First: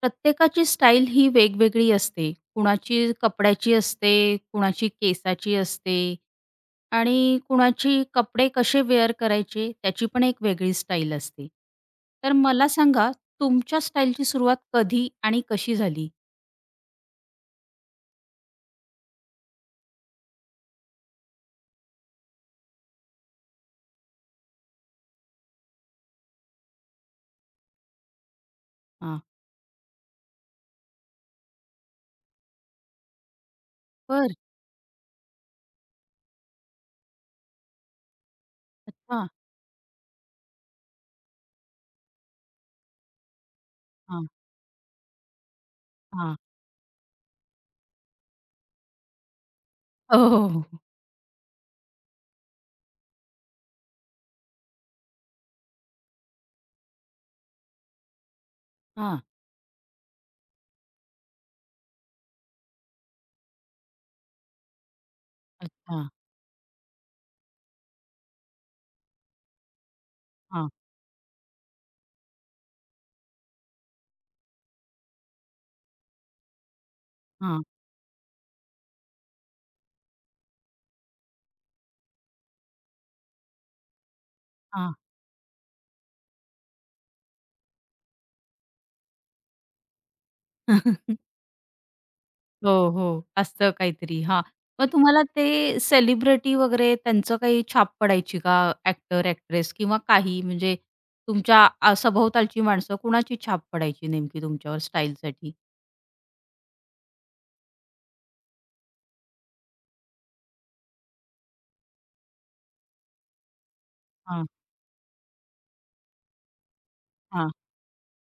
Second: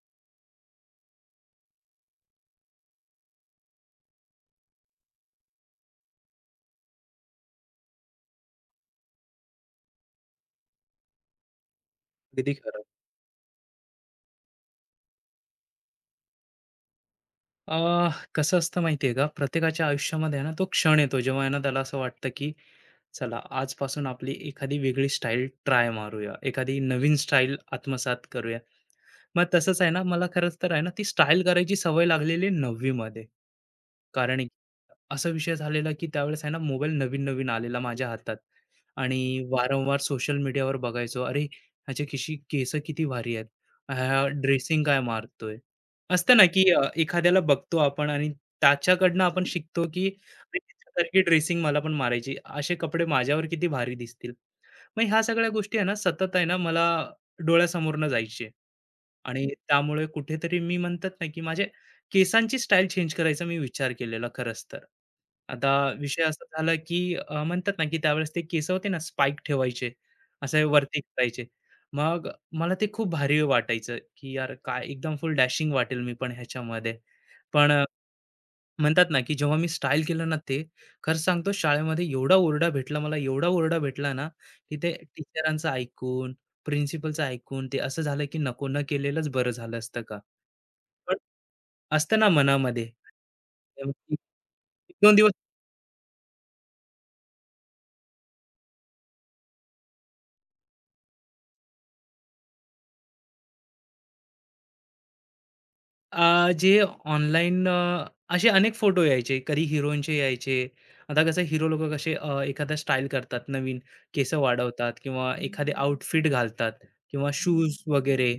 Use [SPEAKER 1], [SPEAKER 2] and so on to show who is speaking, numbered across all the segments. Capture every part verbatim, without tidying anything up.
[SPEAKER 1] प्रत्येकाची स्टाईल ही वेगवेगळी असते. कुणाची कपड्याची असते, कुणाची केसाची असते आणि कुणाची कपडे कसे वेअर करायचे त्याची पण एक वेगळी स्टाईल असते. तर
[SPEAKER 2] अगदी
[SPEAKER 1] मला
[SPEAKER 2] खरं.
[SPEAKER 1] सांगा तुमच्या स्टाईलची सुरुवात कधी आणि कशी झाली?
[SPEAKER 2] अ, कसं असतं माहिती का, प्रत्येकाच्या आयुष्यामध्ये आहे ना तो क्षण येतो, जेव्हा आहे ना त्याला असं वाटतं, की चला आजपासून आपली एखादी वेगळी स्टाईल ट्राय मारूया, एखादी नवीन स्टाईल आत्मसात करूया.
[SPEAKER 1] हां.
[SPEAKER 2] मग तसंच आहे ना, मला खरंच तर आहे ना, ती स्टाईल करायची सवय लागलेली नववी मध्ये.
[SPEAKER 1] बरं.
[SPEAKER 2] कारण एक असा विषय झालेला, की त्यावेळेस आहे ना, मोबाईल नवीन-नवीन आलेला माझ्या हातात
[SPEAKER 1] अच्छा.
[SPEAKER 2] आणि वारंवार सोशल मीडियावर बघायचो. अरे, ह्याचे खिशी केसं किती भारी आहेत. हा
[SPEAKER 1] हां,
[SPEAKER 2] ड्रेसिंग काय मारतोय. असतं
[SPEAKER 1] हां.
[SPEAKER 2] ना, की अ, एखाद्याला बघतो आपण आणि त्याच्याकडनं आपण शिकतो, की
[SPEAKER 1] हो, हो,
[SPEAKER 2] अरे,
[SPEAKER 1] हो.
[SPEAKER 2] त्याच्यासारखी ड्रेसिंग मला पण मारायची. असे कपडे माझ्यावर किती भारी दिसतील. मग ह्या सगळ्या गोष्टी आहे ना, सतत आहे ना, मला डोळ्यासमोरनं जायचे
[SPEAKER 1] हां.
[SPEAKER 2] आणि त्यामुळे कुठेतरी मी म्हणतात ना, की माझे केसांची स्टाईल चेंज करायचा मी विचार केलेला खरंच तर. आता
[SPEAKER 1] अच्छा.
[SPEAKER 2] विषय असा झाला, की अ, म्हणतात ना, की त्यावेळेस ते केस होते ना स्पाइक ठेवायचे, असे
[SPEAKER 1] हां,
[SPEAKER 2] वरती करायचे. मग मला ते खूप भारी वाटायचं, की यार काय एकदम फुल डॅशिंग वाटेल मी पण ह्याच्यामध्ये.
[SPEAKER 1] हां,
[SPEAKER 2] पण म्हणतात ना, की जेव्हा मी स्टाईल केलं ना ते, खरं सांगतो शाळेमध्ये एवढा ओरडा भेटला मला, एवढा ओरडा भेटला ना, की ते
[SPEAKER 1] हां.
[SPEAKER 2] टीचरांचं ऐकून, प्रिन्सिपलचं ऐकून ते असं झालं की नको, न केलेलंच बरं झालं असतं का? पण असतं ना
[SPEAKER 1] हो,
[SPEAKER 2] मनामध्ये.
[SPEAKER 1] हो. असतं काहीतरी. हां. मग
[SPEAKER 2] एक-दोन
[SPEAKER 1] तुम्हाला
[SPEAKER 2] दिवस
[SPEAKER 1] ते सेलिब्रिटी वगैरे त्यांचं काही छाप पडायची का ॲक्टर, ॲक्ट्रेस किंवा काही म्हणजे तुमच्या अ, सभोवतालची माणसं कुणाची छाप पडायची नेमकी तुमच्यावर स्टाईलसाठी?
[SPEAKER 2] अ, जे ऑनलाईन अ, असे अनेक फोटो यायचे. कधी हिरोईनचे यायचे. आता कसं हिरो लोकं कसे अ, एखादा स्टाईल करतात नवीन, केस
[SPEAKER 1] हां,
[SPEAKER 2] वाढवतात किंवा एखादे आउटफिट घालतात किंवा हं.
[SPEAKER 1] हां.
[SPEAKER 2] शूज वगैरे.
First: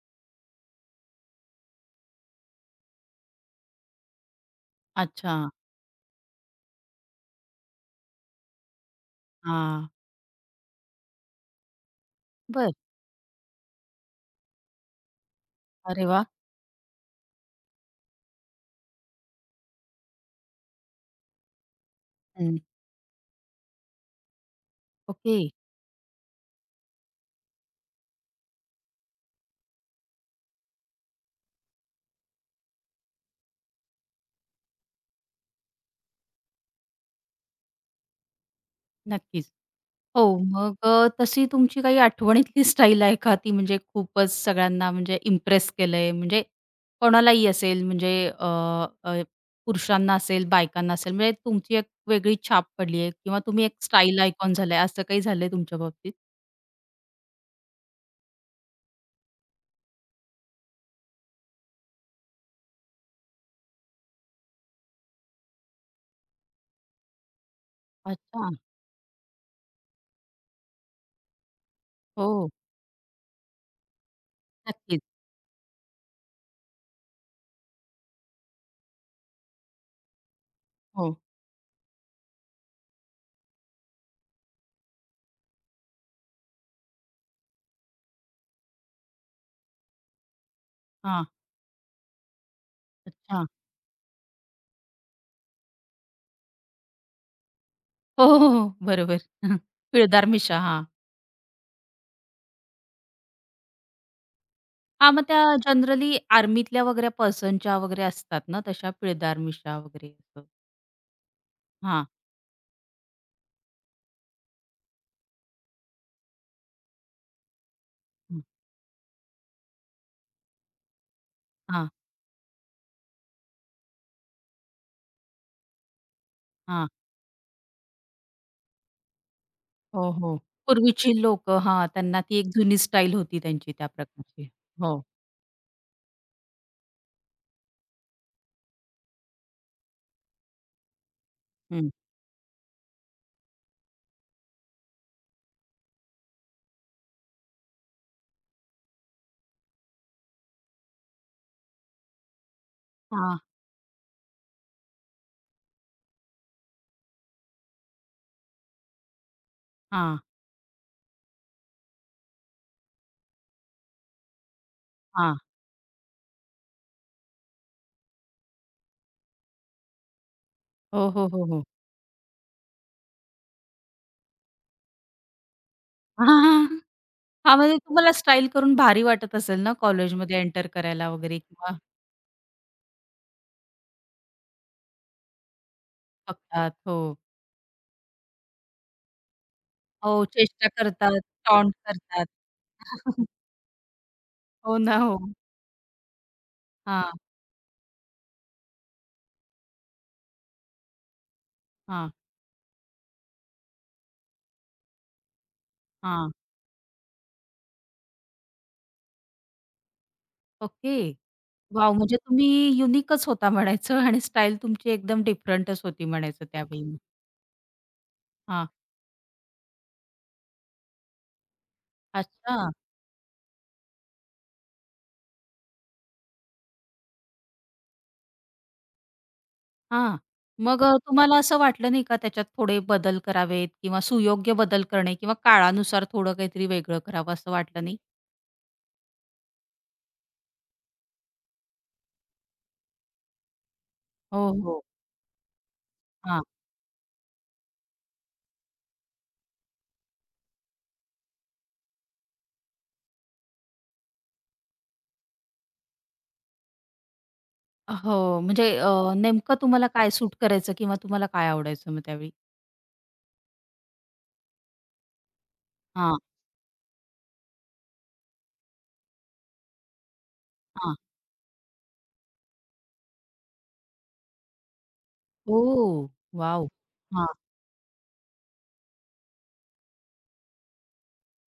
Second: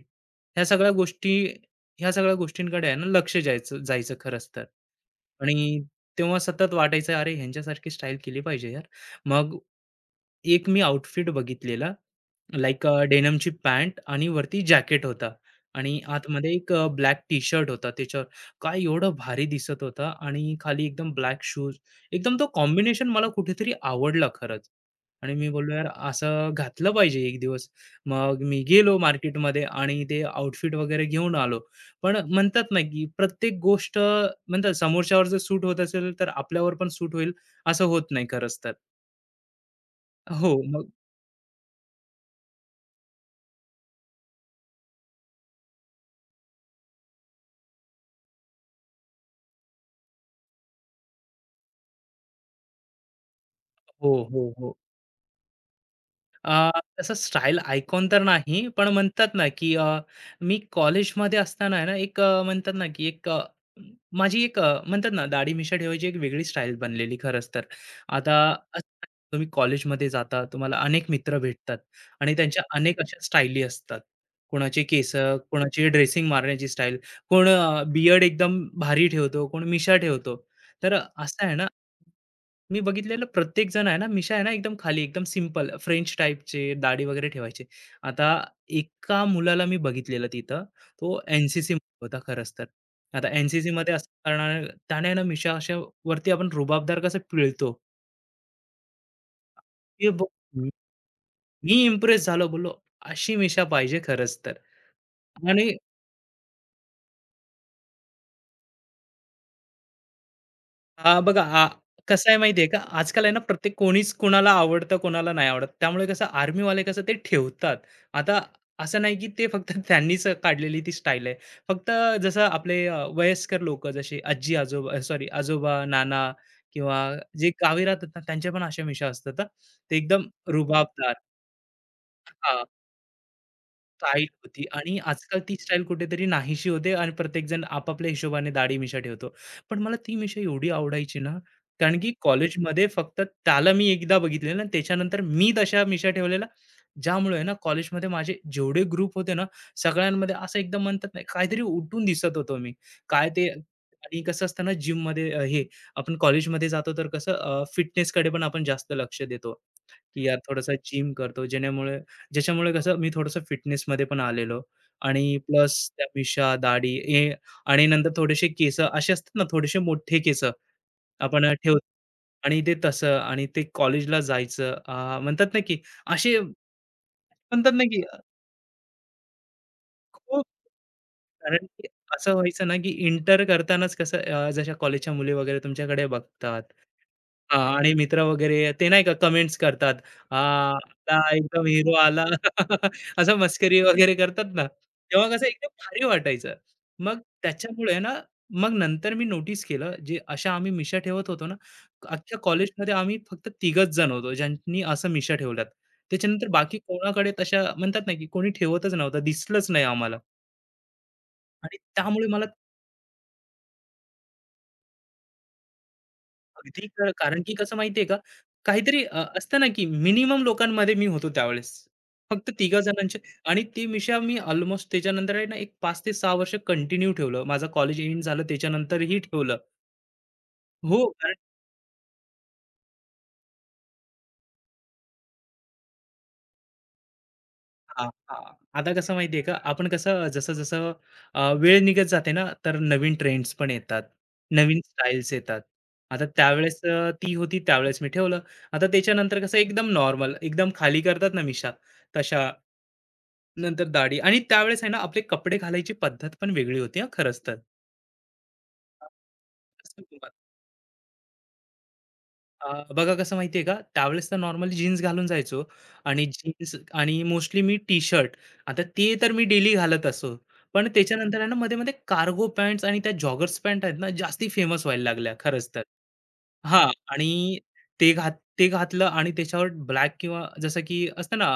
[SPEAKER 2] ह्या सगळ्या गोष्टी ह्या सगळ्या गोष्टींकडे आहे ना लक्ष जायचं जायचं खरंच तर.
[SPEAKER 1] अच्छा.
[SPEAKER 2] आणि तेव्हा सतत वाटायचं, "अरे ह्यांच्यासारखी स्टाईल केली पाहिजे यार." मग
[SPEAKER 1] हां.
[SPEAKER 2] एक मी आउटफिट बघितलेला.
[SPEAKER 1] बरं.
[SPEAKER 2] लाइक डेनमची डेनिमची पॅन्ट आणि वरती जॅकेट होता आणि
[SPEAKER 1] अरे वाह!
[SPEAKER 2] आतमध्ये एक अ, ब्लॅक टी शर्ट होता त्याच्यावर. काय एवढं भारी दिसत होता आणि खाली एकदम ब्लॅक शूज. एकदम तो
[SPEAKER 1] हं.
[SPEAKER 2] कॉम्बिनेशन मला कुठेतरी आवडला खरंच. आणि
[SPEAKER 1] ओके.
[SPEAKER 2] मी बोललो, "यार असं घातलं पाहिजे एक दिवस." मग मी गेलो मार्केटमध्ये आणि ते आउटफिट वगैरे घेऊन आलो. पण म्हणतात ना, की प्रत्येक गोष्ट म्हणतात समोरच्यावर जर सूट होत असेल, तर आपल्यावर पण सूट होईल असं होत नाही खरंच तर.
[SPEAKER 1] नक्कीच. हो,
[SPEAKER 2] हो,
[SPEAKER 1] मग
[SPEAKER 2] मग
[SPEAKER 1] अ, तशी तुमची काही आठवणीतली स्टाईल आहे का ती म्हणजे खूपच सगळ्यांना म्हणजे इम्प्रेस केलंय? म्हणजे कोणालाही असेल म्हणजे अ, अ, पुरुषांना असेल, बायकांना असेल म्हणजे तुमची एक वेगळी छाप पडली आहे किंवा तुम्ही एक
[SPEAKER 2] हो,
[SPEAKER 1] स्टाईल
[SPEAKER 2] हो,
[SPEAKER 1] आयकॉन
[SPEAKER 2] हो.
[SPEAKER 1] झालाय असं काही झालंय तुमच्या बाबतीत?
[SPEAKER 2] अ, तसं स्टाईल आयकॉन तर नाही, पण म्हणतात ना, की अ, मी कॉलेजमध्ये असताना आहे ना, एक अ, म्हणतात ना, की एक अ, म- माझी एक अ, म्हणतात ना, दाढी-मिशा ठेवायची एक वेगळी स्टाईल बनलेली खरंच तर. आता
[SPEAKER 1] अच्छा.
[SPEAKER 2] असं आहे, तुम्ही कॉलेजमध्ये जाता, तुम्हाला अनेक मित्र भेटतात आणि
[SPEAKER 1] हो,
[SPEAKER 2] त्यांच्या अनेक अशा स्टाईली असतात. कोणाचे
[SPEAKER 1] नक्कीच.
[SPEAKER 2] केसं, कोणाची ड्रेसिंग मारण्याची स्टाईल, कोण बियर्ड एकदम भारी ठेवतो, कोण मिशा ठेवतो. तर
[SPEAKER 1] हो.
[SPEAKER 2] असं आहे ना मी बघितलेलं प्रत्येक जण आहे ना, मिशा आहे ना, एकदम खाली एकदम सिंपल फ्रेंच टाइपचे दाढी वगैरे ठेवायचे. आता एका मुलाला मी बघितलेलं तिथं, तो
[SPEAKER 1] हां.
[SPEAKER 2] एन-सी-सी होता खरंच तर. आता
[SPEAKER 1] अच्छा.
[SPEAKER 2] एन-सी-सीमध्ये असं करणार त्याने ना मिशा अशा वरती आपण रुबाबदार कसं पिळतो.
[SPEAKER 1] हो, हो, हो. बरोबर.
[SPEAKER 2] हे बघ
[SPEAKER 1] पिळदार मिशा. हां.
[SPEAKER 2] मी इम्प्रेस झालो. बोललो, "अशी मिशा पाहिजे खरंच तर."
[SPEAKER 1] हां, मग त्या
[SPEAKER 2] आणि
[SPEAKER 1] जनरली आर्मीतल्या वगैरे पर्सनच्या वगैरे असतात ना तशा पिळदार मिशा वगैरे असं.
[SPEAKER 2] हां, बघा आ
[SPEAKER 1] हां.
[SPEAKER 2] कसं आहे माहिती का, आजकाल आहे ना प्रत्येक कोणीच कोणाला आवडतं, कोणाला नाही आवडत. त्यामुळे कसं आर्मीवाले कसं ते ठेवतात. आता
[SPEAKER 1] हं.
[SPEAKER 2] असं नाही की ते फक्त त्यांनीच काढलेली ती स्टाईल आहे.
[SPEAKER 1] हां.
[SPEAKER 2] फक्त जसं आपले अ, वयस्कर लोकं जसे आजी-आजोबा सॉरी आजोबा, नाना
[SPEAKER 1] हां.
[SPEAKER 2] किंवा जे गावी राहतात ना, त्यांच्या पण अशा मिशा असतात हां. ते
[SPEAKER 1] हो,
[SPEAKER 2] एकदम
[SPEAKER 1] हो. पूर्वीची
[SPEAKER 2] रुबाबदार.
[SPEAKER 1] लोकं हां, त्यांना ती एक जुनी स्टाईल होती त्यांची त्या
[SPEAKER 2] स्टाईल
[SPEAKER 1] प्रकारची.
[SPEAKER 2] होती आणि
[SPEAKER 1] हो.
[SPEAKER 2] आजकाल ती स्टाईल कुठेतरी नाहीशी होते आणि प्रत्येकजण आपापल्या हिशोबाने दाढी मिशा ठेवतो. पण मला ती मिशा एवढी आवडायची ना,
[SPEAKER 1] हं.
[SPEAKER 2] कारण की कॉलेजमध्ये फक्त त्याला मी एकदा बघितलेलं आणि त्याच्यानंतर मी तशा मिशा ठेवलेल्या. ज्यामुळे आहे ना कॉलेजमध्ये माझे जेवढे ग्रुप होते ना, सगळ्यांमध्ये असं एकदम म्हणतात ना, काहीतरी उठून दिसत होतो मी. काय
[SPEAKER 1] हां,
[SPEAKER 2] ते आणि कसं असतं ना जिममध्ये अ, हे आपण कॉलेजमध्ये जातो तर कसं अ, फिटनेसकडे पण आपण जास्त लक्ष देतो,
[SPEAKER 1] हां,
[SPEAKER 2] की यार थोडंसं जिम करतो जेणेमुळे ज्याच्यामुळे कसं मी थोडंसं फिटनेसमध्ये पण आलेलो आणि
[SPEAKER 1] हां.
[SPEAKER 2] प्लस त्या मिशा, दाढी हे आणि नंतर थोडेसे केस असे असतात ना, थोडेसे मोठे केस
[SPEAKER 1] हो, हो,
[SPEAKER 2] आपण
[SPEAKER 1] हो,
[SPEAKER 2] अ,
[SPEAKER 1] हो.
[SPEAKER 2] ठेवतो आणि ते तसं आणि ते कॉलेजला जायचं. अ, म्हणतात ना, की असे
[SPEAKER 1] हां,
[SPEAKER 2] म्हणतात
[SPEAKER 1] म्हणजे
[SPEAKER 2] ना, की
[SPEAKER 1] तुम्हाला स्टाईल करून भारी वाटत असेल ना कॉलेजमध्ये
[SPEAKER 2] खूप
[SPEAKER 1] एंटर करायला वगैरे
[SPEAKER 2] कारण
[SPEAKER 1] किंवा
[SPEAKER 2] की असं व्हायचं ना, की इंटर करतानाच कसं अ, जशा कॉलेजच्या मुली वगैरे तुमच्याकडे बघतात.
[SPEAKER 1] बघतात. हो.
[SPEAKER 2] हां आणि मित्र वगैरे ते नाही का कमेंट्स करतात.
[SPEAKER 1] हो,
[SPEAKER 2] "आ,
[SPEAKER 1] चेष्टा करतात,
[SPEAKER 2] आला एकदम
[SPEAKER 1] टॉन्ट
[SPEAKER 2] हिरो आला."
[SPEAKER 1] करतात.
[SPEAKER 2] असं मस्करी वगैरे करतात ना,
[SPEAKER 1] हो ना, हो.
[SPEAKER 2] तेव्हा कसं एकदम भारी वाटायचं.
[SPEAKER 1] हां,
[SPEAKER 2] मग त्याच्यामुळे ना, मग नंतर मी नोटीस केलं, जे अशा आम्ही मिशा ठेवत होतो ना,
[SPEAKER 1] हां,
[SPEAKER 2] अख्ख्या कॉलेजमध्ये आम्ही फक्त तिघंच जण होतो, ज्यांनी असं मिशा ठेवल्यात.
[SPEAKER 1] हां.
[SPEAKER 2] त्याच्यानंतर बाकी कोणाकडे तशा म्हणतात ना, की कोणी ठेवतच नव्हतं, दिसलंच नाही आम्हाला.
[SPEAKER 1] ओके.
[SPEAKER 2] आणि
[SPEAKER 1] वॉव! म्हणजे
[SPEAKER 2] त्यामुळे मला
[SPEAKER 1] तुम्ही युनिकच होता म्हणायचं आणि स्टाईल तुमची एकदम डिफरंटच होती म्हणायचं
[SPEAKER 2] अगदी
[SPEAKER 1] त्यावेळी.
[SPEAKER 2] क कारण की कसं माहितीये का,
[SPEAKER 1] हां,
[SPEAKER 2] काहीतरी अ, असतं ना, की मिनिमम लोकांमध्ये मी होतो त्यावेळेस. फक्त
[SPEAKER 1] अच्छा.
[SPEAKER 2] तिघा जणांचे आणि ती मिशा मी अल्मोस्ट त्याच्यानंतर आहे ना, एक पाच ते सहा वर्ष कंटिन्यू ठेवलं. माझं कॉलेज एंड झालं त्याच्यानंतरही ठेवलं.
[SPEAKER 1] हां. मग अ,
[SPEAKER 2] हो, कारण
[SPEAKER 1] तुम्हाला असं वाटलं नाही का त्याच्यात थोडे बदल करावेत किंवा सुयोग्य बदल करणे किंवा काळानुसार थोडं काहीतरी वेगळं करावं असं वाटलं नाही?
[SPEAKER 2] हां, हां. आता कसं माहितीये का, आपण कसं जसं-जसं अ, वेळ निघत जाते ना, तर नवीन ट्रेंड्स पण येतात.
[SPEAKER 1] हो,
[SPEAKER 2] नवीन
[SPEAKER 1] हो.
[SPEAKER 2] स्टाईल्स येतात. आता
[SPEAKER 1] हां.
[SPEAKER 2] त्यावेळेस अ, ती होती त्यावेळेस मी ठेवलं. आता त्याच्यानंतर कसं एकदम नॉर्मल, एकदम खाली करतात ना मिशा, तशा नंतर दाढी आणि त्यावेळेस आहे ना, आपले कपडे घालायची पद्धत पण वेगळी होती हां, खरंच तर.
[SPEAKER 1] हो, म्हणजे अ, नेमकं तुम्हाला काय सूट करायचं किंवा तुम्हाला काय आवडायचं मग त्यावेळी?
[SPEAKER 2] अ, बघा कसं माहितीये का, त्यावेळेस तर नॉर्मली जीन्स घालून जायचो
[SPEAKER 1] हां,
[SPEAKER 2] आणि जीन्स आणि मोस्टली मी टी-शर्ट. आता ते तर मी डेली घालत असो. पण
[SPEAKER 1] हां.
[SPEAKER 2] त्याच्यानंतर आहे ना, मध्ये-मध्ये कार्गो पॅन्ट्स आणि त्या जॉगर्स पॅन्ट आहेत ना, जास्ती फेमस व्हायला लागल्या खरंच तर.
[SPEAKER 1] ओह! वॉव!
[SPEAKER 2] हां
[SPEAKER 1] हां,
[SPEAKER 2] आणि ते घात ते घातलं आणि त्याच्यावर ब्लॅक किंवा जसं की असतं ना,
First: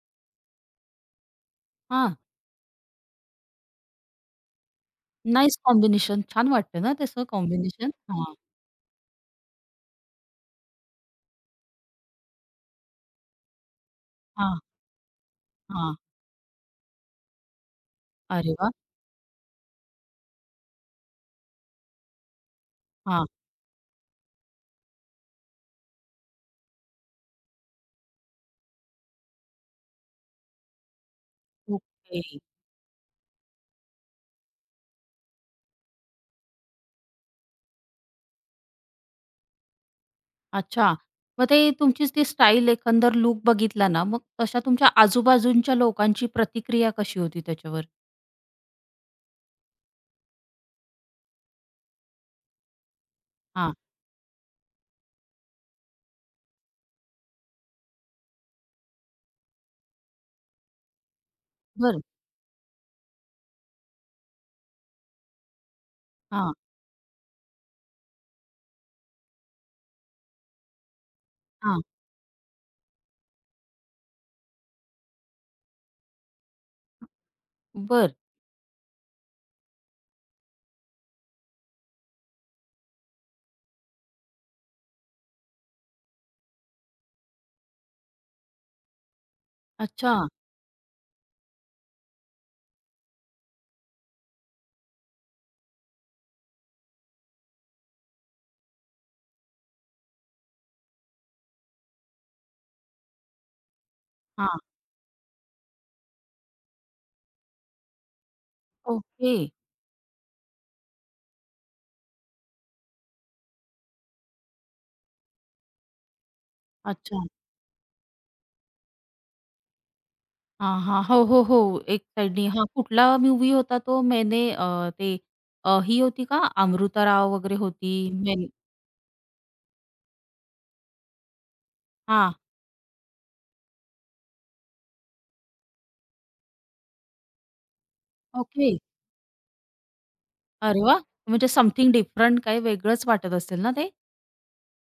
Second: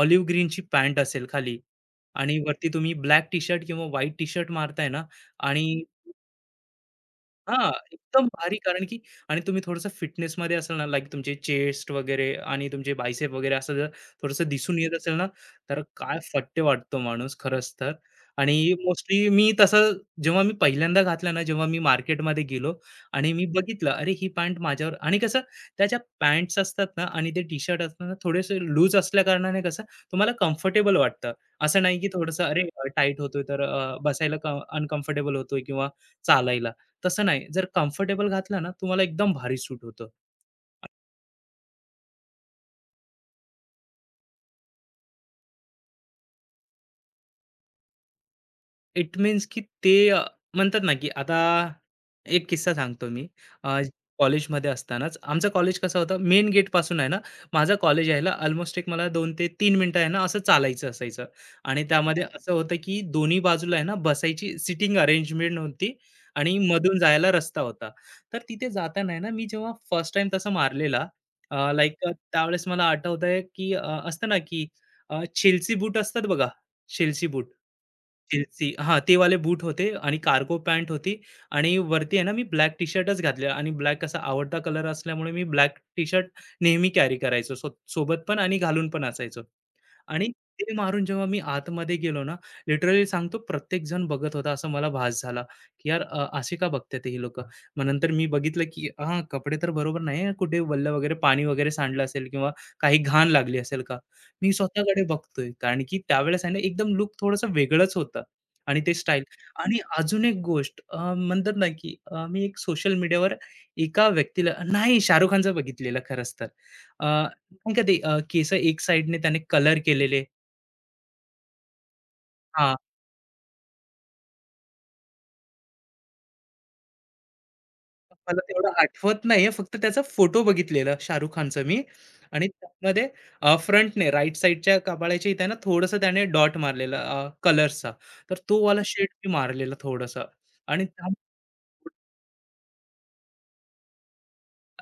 [SPEAKER 2] ऑलिव्ह ग्रीनची पॅन्ट असेल खाली
[SPEAKER 1] हां.
[SPEAKER 2] आणि वरती तुम्ही ब्लॅक टी-शर्ट किंवा व्हाईट टी-शर्ट मारताय ना
[SPEAKER 1] नाईस
[SPEAKER 2] आणि
[SPEAKER 1] कॉम्बिनेशन. छान वाटतं ना तसं
[SPEAKER 2] हां,
[SPEAKER 1] कॉम्बिनेशन?
[SPEAKER 2] एकदम
[SPEAKER 1] हां,
[SPEAKER 2] भारी कारण की आणि तुम्ही थोडंसं फिटनेसमध्ये असाल ना, लाइक तुमचे चेस्ट वगैरे आणि तुमचे बायसेप वगैरे असं जर थोडंसं
[SPEAKER 1] हां,
[SPEAKER 2] दिसून येत असेल ना, तर
[SPEAKER 1] हां.
[SPEAKER 2] काय फट्टे वाटतो माणूस खरंच तर.
[SPEAKER 1] अरे
[SPEAKER 2] आणि
[SPEAKER 1] वाह!
[SPEAKER 2] मोस्टली मी तसं जेव्हा मी पहिल्यांदा घातलं ना, जेव्हा मी मार्केटमध्ये गेलो
[SPEAKER 1] हां,
[SPEAKER 2] आणि मी बघितलं, अरे ही पॅन्ट माझ्यावर आणि कसं त्या पॅन्ट्स असतात ना आणि ते टी-शर्ट असतात ना, थोडेसे लूज असल्याकारणाने कसं तुम्हाला कम्फर्टेबल वाटतं. असं नाही की
[SPEAKER 1] ओके.
[SPEAKER 2] थोडंसं अरे टाईट होतोय, तर अ, बसायला अनकम्फर्टेबल होतोय किंवा चालायला. तसं नाही, जर कम्फर्टेबल घातला ना, तुम्हाला एकदम भारी सूट होतं.
[SPEAKER 1] अच्छा. मग ते तुमचीच ती स्टाईल एकंदर लूक बघितला ना, मग तशा तुमच्या आजूबाजूंच्या लोकांची प्रतिक्रिया कशी होती त्याच्यावर?
[SPEAKER 2] इट मीन्स की ते अ, म्हणतात ना की आता एक किस्सा सांगतो मी.
[SPEAKER 1] हां.
[SPEAKER 2] अ, कॉलेजमध्ये असतानाच आमचं कॉलेज कसं होतं मेन गेटपासून आहे ना, माझं कॉलेज यायला अल्मोस्ट एक मला दोन ते तीन मिनिटं आहे ना, असं चालायचं असायचं. आणि
[SPEAKER 1] बरं.
[SPEAKER 2] त्यामध्ये असं होतं की दोन्ही बाजूला आहे ना, बसायची सीटिंग अरेंजमेंट होती
[SPEAKER 1] हां,
[SPEAKER 2] आणि मधून जायला रस्ता होता. तर तिथे जाताना आहे ना, मी जेव्हा फर्स्ट टाईम तसा मारलेला अ,
[SPEAKER 1] हां.
[SPEAKER 2] like त्यावेळेस मला आठवतंय की अ, असतं ना की अ, शेलसी बूट असतात बघा, शेलसी बूट.
[SPEAKER 1] बरं.
[SPEAKER 2] चेल्सी हां, ते वाले बूट होते आणि कार्गो पॅन्ट होती आणि वरती आहे ना, मी ब्लॅक टी-शर्टच घातलेलं आणि ब्लॅक असा आवडता कलर असल्यामुळे मी ब्लॅक टी-शर्ट नेहमी कॅरी करायचो सो सोबत पण आणि घालून पण असायचो.
[SPEAKER 1] अच्छा.
[SPEAKER 2] आणि ते मारून जेव्हा मी आतमध्ये गेलो ना, लिटरली सांगतो प्रत्येक जण बघत होता असं मला भास झाला, की यार अ, असे का बघतात ही लोकं? मग नंतर मी बघितलं, की हां, कपडे तर बरोबर नाही आहे, कुठे वल्लं वगैरे पाणी वगैरे सांडलं असेल किंवा काही घाण लागली असेल का?
[SPEAKER 1] हां.
[SPEAKER 2] मी स्वतःकडे बघतोय. कारण की त्यावेळेस आहे ना, एकदम लूक थोडंसं वेगळंच होतं आणि ते स्टाईल.
[SPEAKER 1] ओके.
[SPEAKER 2] आणि अजून एक गोष्ट अ, म्हणतात ना, की अ, मी एक सोशल मीडियावर एका व्यक्तीला नाही शाहरुख खानचं बघितलेलं खरंच तर. अ,
[SPEAKER 1] अच्छा.
[SPEAKER 2] नाही का ते अ, केस एक साइडने त्याने कलर केलेले.
[SPEAKER 1] हां, हां. हो, हो, हो. एक साइडनी हां,
[SPEAKER 2] हां,
[SPEAKER 1] कुठला मूव्ही होता तो? मैंने अ, ते अ, ही होती का अमृता राव वगैरे होती.
[SPEAKER 2] मला
[SPEAKER 1] मैंने
[SPEAKER 2] तेवढं आठवत नाहीये. फक्त त्याचा फोटो बघितलेला शाहरुख खानचा मी
[SPEAKER 1] हां.
[SPEAKER 2] आणि त्यामध्ये फ्रंटने राइट साइडच्या कपाळाच्या इथे ना, थोडंसं त्याने डॉट मारलेला अ, तर तो
[SPEAKER 1] ओके.
[SPEAKER 2] वाला शेड मी मारलेला थोडासा
[SPEAKER 1] अरे
[SPEAKER 2] आणि
[SPEAKER 1] वाह! म्हणजे समथिंग डिफरंट काही वेगळंच वाटत असेल ना ते?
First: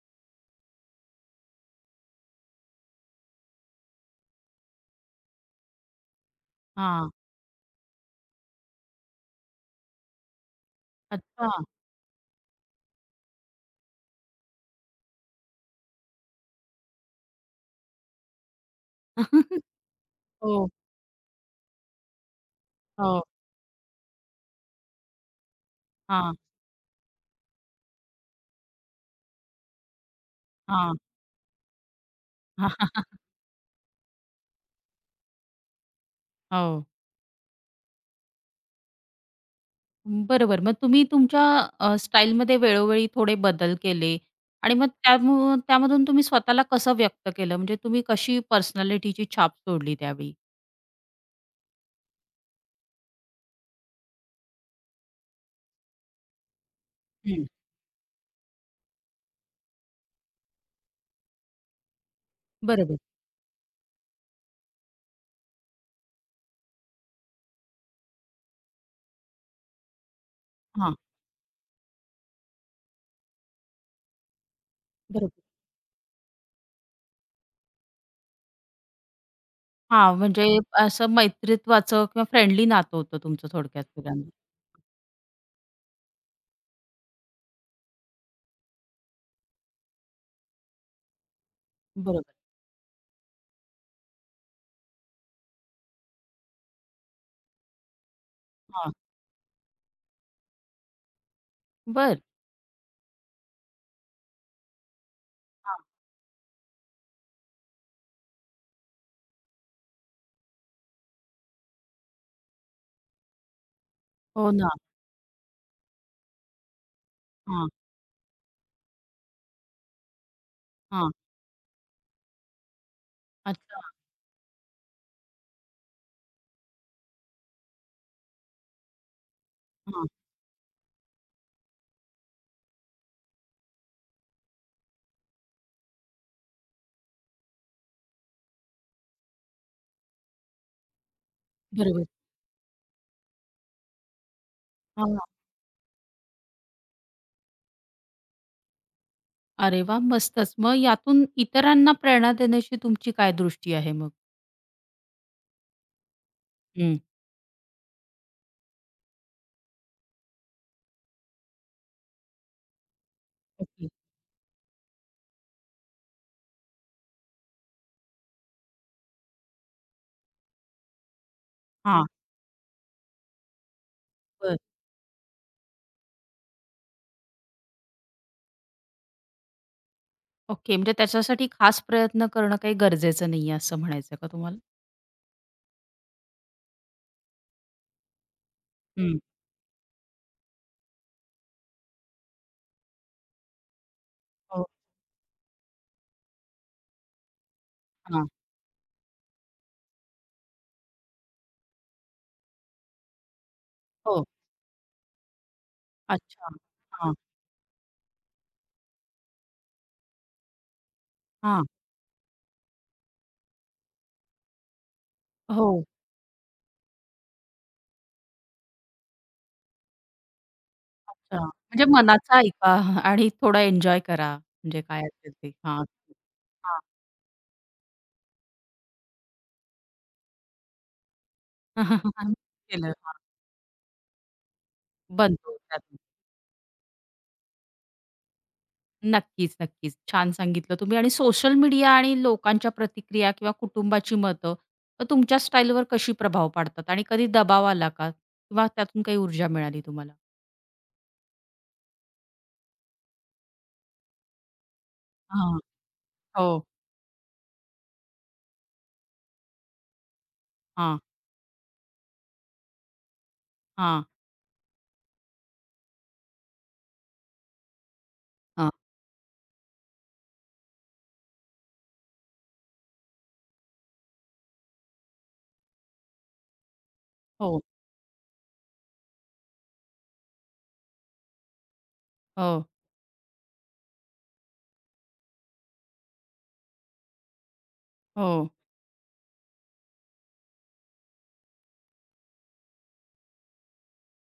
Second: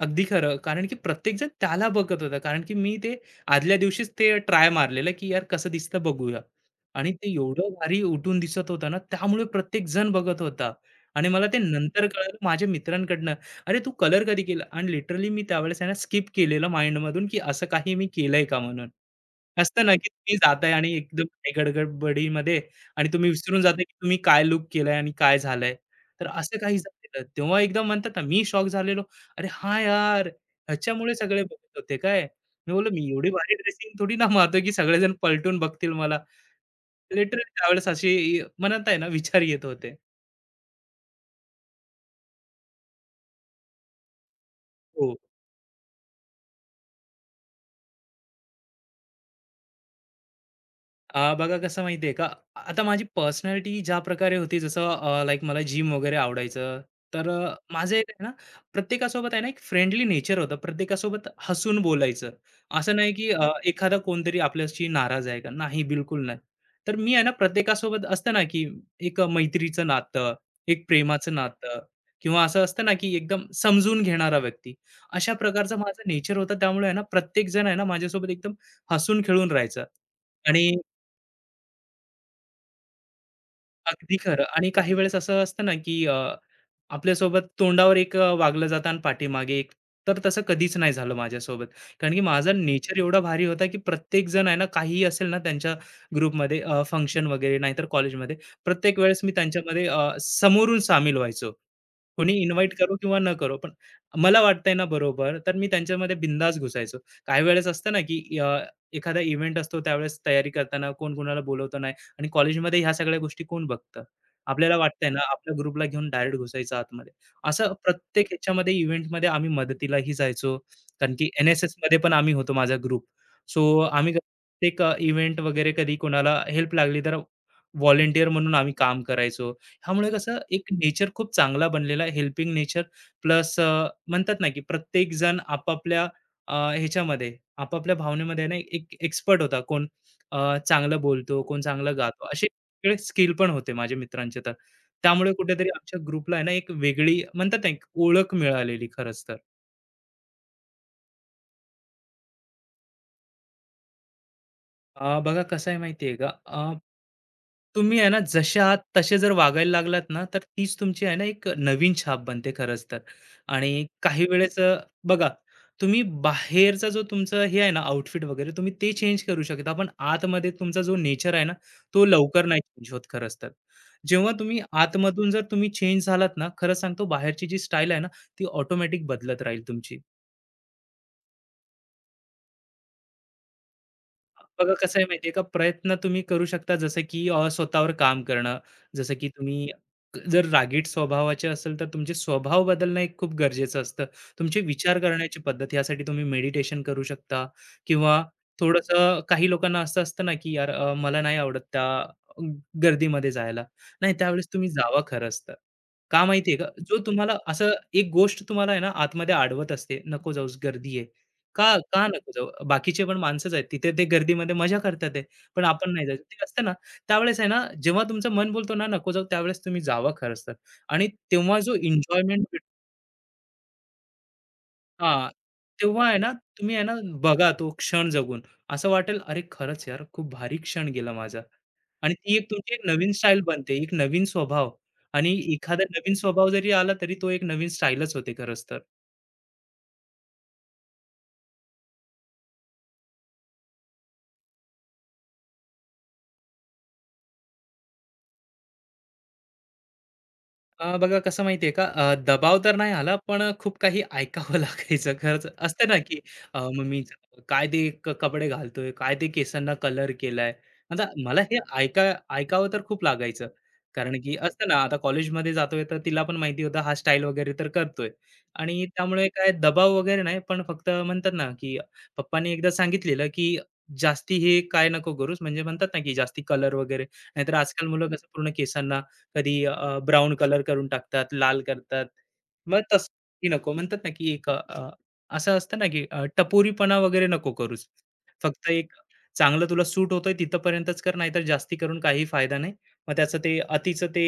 [SPEAKER 2] अगदी खरं. कारण की प्रत्येकजण त्याला बघत होता. कारण की मी ते आदल्या दिवशीच ते ट्राय मारलेलं, की यार कसं दिसतं बघूया.
[SPEAKER 1] हां.
[SPEAKER 2] आणि ते एवढं भारी उठून दिसत होतं ना, त्यामुळे प्रत्येकजण बघत होता. आणि मला
[SPEAKER 1] अच्छा.
[SPEAKER 2] ते नंतर कळालं माझ्या मित्रांकडनं, "अरे तू कलर कधी केला?" आणि लिटरली मी त्यावेळेस आहे ना स्किप केलेलं माइंडमधून, की असं काही मी केलंय का म्हणून. असतं ना, की तुम्ही
[SPEAKER 1] हो,
[SPEAKER 2] जाताय आणि एकदम गडबडीमध्ये आणि
[SPEAKER 1] हो.
[SPEAKER 2] तुम्ही विसरून जाताय, की तुम्ही काय लूक केलाय आणि काय झालंय. तर
[SPEAKER 1] हां,
[SPEAKER 2] असं काही झालेलं. तेव्हा एकदम म्हणतात ना, मी शॉक झालेलो. अरे हां यार,
[SPEAKER 1] हां.
[SPEAKER 2] ह्याच्यामुळे सगळे बघत होते काय? मी बोललो मी एवढी भारी ड्रेसिंग थोडी ना मारतो की सगळेजण पलटून बघतील मला.
[SPEAKER 1] हो.
[SPEAKER 2] लिटरली त्यावेळेस अशी मनात आहे ना विचार येत होते.
[SPEAKER 1] बरोबर. मग तुम्ही तुमच्या अ, स्टाईलमध्ये वेळोवेळी थोडे बदल केले आणि मग
[SPEAKER 2] हो.
[SPEAKER 1] त्यामु त्यामधून तुम्ही स्वतःला कसं व्यक्त केलं? म्हणजे तुम्ही कशी पर्सनॅलिटीची छाप सोडली त्यावेळी?
[SPEAKER 2] अ, बघा कसं माहितीये का आता माझी पर्सनॅलिटी ज्या प्रकारे होती जसं लाईक मला जिम वगैरे आवडायचं तर
[SPEAKER 1] हं.
[SPEAKER 2] अ, माझे आहे ना प्रत्येकासोबत आहे ना एक फ्रेंडली नेचर होतं प्रत्येकासोबत हसून बोलायचं असं
[SPEAKER 1] बरोबर.
[SPEAKER 2] नाही की अ, एखादा कोणतरी आपल्याशी नाराज आहे का नाही बिलकुल नाही तर मी आहे ना प्रत्येकासोबत असतं ना की एक मैत्रीचं नातं एक
[SPEAKER 1] हां.
[SPEAKER 2] प्रेमाचं नातं किंवा असं असतं ना की एकदम समजून घेणारा व्यक्ती अशा
[SPEAKER 1] बरोबर.
[SPEAKER 2] प्रकारचं माझं नेचर होतं त्यामुळे आहे ना प्रत्येक जण आहे ना माझ्यासोबत एकदम हसून खेळून राहायचं
[SPEAKER 1] हां, म्हणजे
[SPEAKER 2] आणि
[SPEAKER 1] असं मैत्रीत्वाचं किंवा फ्रेंडली नातं होतं तुमचं थोडक्यात
[SPEAKER 2] अगदी
[SPEAKER 1] सगळ्यांना.
[SPEAKER 2] खरं आणि काही वेळेस असं असतं ना, की अ, आपल्यासोबत तोंडावर एक अ, वागलं जातं आणि पाठीमागे एक. तर तसं कधीच नाही झालं माझ्यासोबत. कारण की
[SPEAKER 1] बरोबर.
[SPEAKER 2] माझा नेचर एवढा भारी होता, की प्रत्येक जण आहे ना, काहीही असेल ना त्यांच्या ग्रुपमध्ये अ, फंक्शन वगैरे नाहीतर कॉलेजमध्ये,
[SPEAKER 1] हां.
[SPEAKER 2] प्रत्येक वेळेस मी त्यांच्यामध्ये अ, समोरून सामील व्हायचो.
[SPEAKER 1] बरं.
[SPEAKER 2] कोणी इन्व्हाइट करो किंवा न करो, पण मला वाटतंय ना बरोबर, तर मी
[SPEAKER 1] हां.
[SPEAKER 2] त्यांच्यामध्ये बिंदास घुसायचो. काही वेळेस असतं ना, की अ, एखादा इव्हेंट असतो त्यावेळेस तयारी करताना कोण कोणाला बोलवतं नाही आणि कॉलेजमध्ये ह्या सगळ्या गोष्टी कोण बघतं?
[SPEAKER 1] हो ना.
[SPEAKER 2] आपल्याला वाटतंय ना, आपल्या ग्रुपला घेऊन डायरेक्ट घुसायचं आतमध्ये.
[SPEAKER 1] हां,
[SPEAKER 2] असं प्रत्येक ह्याच्यामध्ये इव्हेंटमध्ये आम्ही मदतीलाही जायचो,
[SPEAKER 1] हां.
[SPEAKER 2] कारण की एन-एस-एसमध्ये पण आम्ही होतो माझा ग्रुप. सो
[SPEAKER 1] अच्छा.
[SPEAKER 2] आम्ही प्रत्येक अ, इव्हेंट वगैरे कधी कोणाला हेल्प लागली तर व्हॉलंटियर म्हणून आम्ही काम करायचो.
[SPEAKER 1] हां.
[SPEAKER 2] ह्यामुळे कसं एक नेचर खूप चांगला बनलेला हेल्पिंग नेचर प्लस म्हणतात ना की प्रत्येक जण आपापल्या अ, ह्याच्यामध्ये आपापल्या भावनेमध्ये ना एक एक्सपर्ट होता कोण अ, चांगलं बोलतो कोण चांगलं
[SPEAKER 1] बरोबर.
[SPEAKER 2] गातो असे वेगळे स्किल पण होते माझ्या मित्रांचे तर त्यामुळे
[SPEAKER 1] हां.
[SPEAKER 2] कुठेतरी आमच्या ग्रुपला आहे ना एक वेगळी म्हणतात ना एक ओळख मिळालेली खरंच तर.
[SPEAKER 1] अरे वाह! मस्तच. मग यातून इतरांना प्रेरणा देण्याची तुमची काय दृष्टी आहे मग?
[SPEAKER 2] अ, बघा कसं आहे माहिती का? अ,
[SPEAKER 1] हं.
[SPEAKER 2] तुम्ही आहे ना जसे आहात तसे जर वागायला लागलात ना, तर तीच तुमची आहे ना एक नवीन छाप बनते खरंच तर. आणि काही वेळेस अ, बघा तुम्ही बाहेरचा जो तुमचं हे आहे ना आउटफिट वगैरे तुम्ही ते चेंज करू शकता. पण आतमध्ये तुमचा जो नेचर आहे ना, तो
[SPEAKER 1] हां.
[SPEAKER 2] लवकर नाही चेंज होत खरंच तर. जेव्हा
[SPEAKER 1] बरं.
[SPEAKER 2] तुम्ही आतमधून जर तुम्ही चेंज झालात ना, खरं सांगतो बाहेरची जी स्टाईल आहे ना, ती ऑटोमॅटिक बदलत राहील तुमची.
[SPEAKER 1] ओके. म्हणजे त्याच्यासाठी खास प्रयत्न करणं काही गरजेचं नाहीये असं म्हणायचं का तुम्हाला?
[SPEAKER 2] बघा कसं आहे माहिती आहे का, प्रयत्न तुम्ही करू शकता जसं की अ, स्वतःवर काम करणं, जसं
[SPEAKER 1] हं.
[SPEAKER 2] की तुम्ही जर रागीट स्वभावाचे असेल तर तुमचे स्वभाव बदलणं एक खूप गरजेचं असतं. तुमचे
[SPEAKER 1] हो.
[SPEAKER 2] विचार करण्याची पद्धत यासाठी तुम्ही मेडिटेशन करू शकता किंवा
[SPEAKER 1] हां.
[SPEAKER 2] थोडंसं काही लोकांना असं असतं ना, की यार अ, मला नाही आवडत त्या गर्दीमध्ये जायला. नाही
[SPEAKER 1] हो.
[SPEAKER 2] त्यावेळेस तुम्ही जावा खरंच तर. का
[SPEAKER 1] अच्छा.
[SPEAKER 2] माहिती का, जो
[SPEAKER 1] हां.
[SPEAKER 2] तुम्हाला असं एक गोष्ट तुम्हाला आहे ना आतमध्ये अडवत असते, नको जाऊस गर्दी आहे.
[SPEAKER 1] हां.
[SPEAKER 2] का का नको जाऊ? बाकीचे पण माणसंच आहेत. तिथे ते गर्दीमध्ये मजा करतात आहे. पण
[SPEAKER 1] हो.
[SPEAKER 2] आपण नाही जायचं. ते असतं ना, त्यावेळेस आहे ना, जेव्हा तुमचं मन बोलतो ना, नको जाऊ, त्यावेळेस तुम्ही जावा खरंच तर. आणि
[SPEAKER 1] अच्छा.
[SPEAKER 2] तेव्हा जो
[SPEAKER 1] म्हणजे मनाचं
[SPEAKER 2] एन्जॉयमेंट भेट
[SPEAKER 1] ऐका आणि थोडा एन्जॉय करा. म्हणजे काय असेल ते. हां.
[SPEAKER 2] तेव्हा आहे ना, तुम्ही
[SPEAKER 1] हां.
[SPEAKER 2] आहे ना, बघा तो क्षण जगून. असं वाटेल, "अरे खरंच यार, खूप भारी क्षण गेला माझा." आणि ती एक तुमची एक
[SPEAKER 1] केलं.
[SPEAKER 2] नवीन
[SPEAKER 1] हां.
[SPEAKER 2] स्टाईल बनते, एक नवीन स्वभाव आणि
[SPEAKER 1] बनतो
[SPEAKER 2] एखादा
[SPEAKER 1] त्यातून.
[SPEAKER 2] नवीन स्वभाव जरी आला, तरी तो एक नवीन स्टाईलच होते खरंच तर.
[SPEAKER 1] नक्कीच, नक्कीच. छान सांगितलं तुम्ही आणि सोशल मीडिया आणि लोकांच्या प्रतिक्रिया किंवा कुटुंबाची मतं तर तुमच्या स्टाईलवर कशी प्रभाव पाडतात आणि कधी दबाव आला का? किंवा त्यातून काही ऊर्जा मिळाली तुम्हाला?
[SPEAKER 2] अ, बघा कसं माहितीये का अ, दबाव तर नाही आला, पण अ, खूप काही ऐकावं लागायचं. खरंच
[SPEAKER 1] हां.
[SPEAKER 2] असतं ना, की अ,
[SPEAKER 1] हो.
[SPEAKER 2] मम्मीचं "काय ते क कपडे घालतोय? काय ते केसांना कलर केलाय?"
[SPEAKER 1] हां,
[SPEAKER 2] आता मला हे ऐका ऐकावं तर खूप लागायचं.
[SPEAKER 1] हां.
[SPEAKER 2] कारण की असतं ना, आता कॉलेजमध्ये जातोय तर तिला पण माहिती होतं हा स्टाईल वगैरे तर करतोय.
[SPEAKER 1] हां.
[SPEAKER 2] आणि त्यामुळे काय दबाव वगैरे नाही, पण फक्त म्हणतात ना, की पप्पांनी एकदा सांगितलेलं, की "जास्ती हे काय नको करूस." म्हणजे म्हणतात ना, की जास्ती कलर वगैरे. नाहीतर
[SPEAKER 1] हो,
[SPEAKER 2] आजकाल मुलं कसं पूर्ण केसांना कधी अ, ब्राउन कलर करून टाकतात, लाल करतात.
[SPEAKER 1] हो,
[SPEAKER 2] मग तसं नको म्हणतात ना, की एक अ, अ, असं असतं ना, की अ, टपोरीपणा वगैरे नको करूच.
[SPEAKER 1] हो.
[SPEAKER 2] फक्त एक चांगलं तुला सूट होतंय तिथपर्यंतच कर, नाहीतर जास्ती करून काही फायदा नाही. मग त्याचं ते अतीचं ते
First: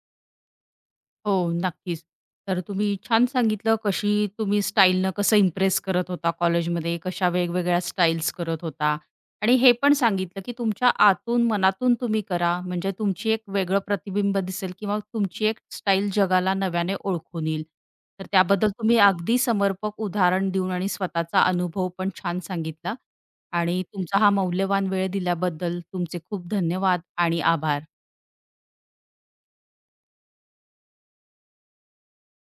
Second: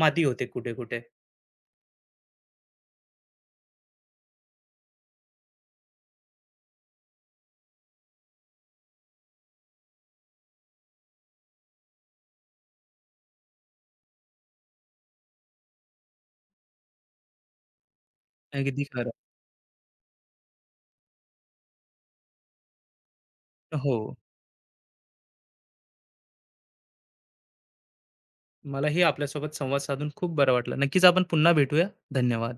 [SPEAKER 2] माती होते कुठे-कुठे.
[SPEAKER 1] हो, नक्कीच. तर तुम्ही छान सांगितलं कशी तुम्ही स्टाईलनं कसं इम्प्रेस करत होता कॉलेजमध्ये, कशा वेगवेगळ्या स्टाईल्स करत होता आणि हे पण सांगितलं, की तुमच्या आतून, मनातून तुम्ही करा, म्हणजे तुमची एक वेगळं प्रतिबिंब दिसेल किंवा तुमची एक स्टाईल जगाला नव्याने ओळखून येईल. तर त्याबद्दल
[SPEAKER 2] अगदी
[SPEAKER 1] तुम्ही
[SPEAKER 2] खरं.
[SPEAKER 1] अगदी समर्पक उदाहरण देऊन आणि स्वतःचा अनुभव पण छान सांगितला आणि
[SPEAKER 2] हो.
[SPEAKER 1] तुमचा हा मौल्यवान वेळ दिल्याबद्दल तुमचे खूप धन्यवाद आणि आभार.
[SPEAKER 2] मलाही आपल्यासोबत संवाद साधून खूप बरं वाटलं. नक्कीच आपण पुन्हा भेटूया. धन्यवाद.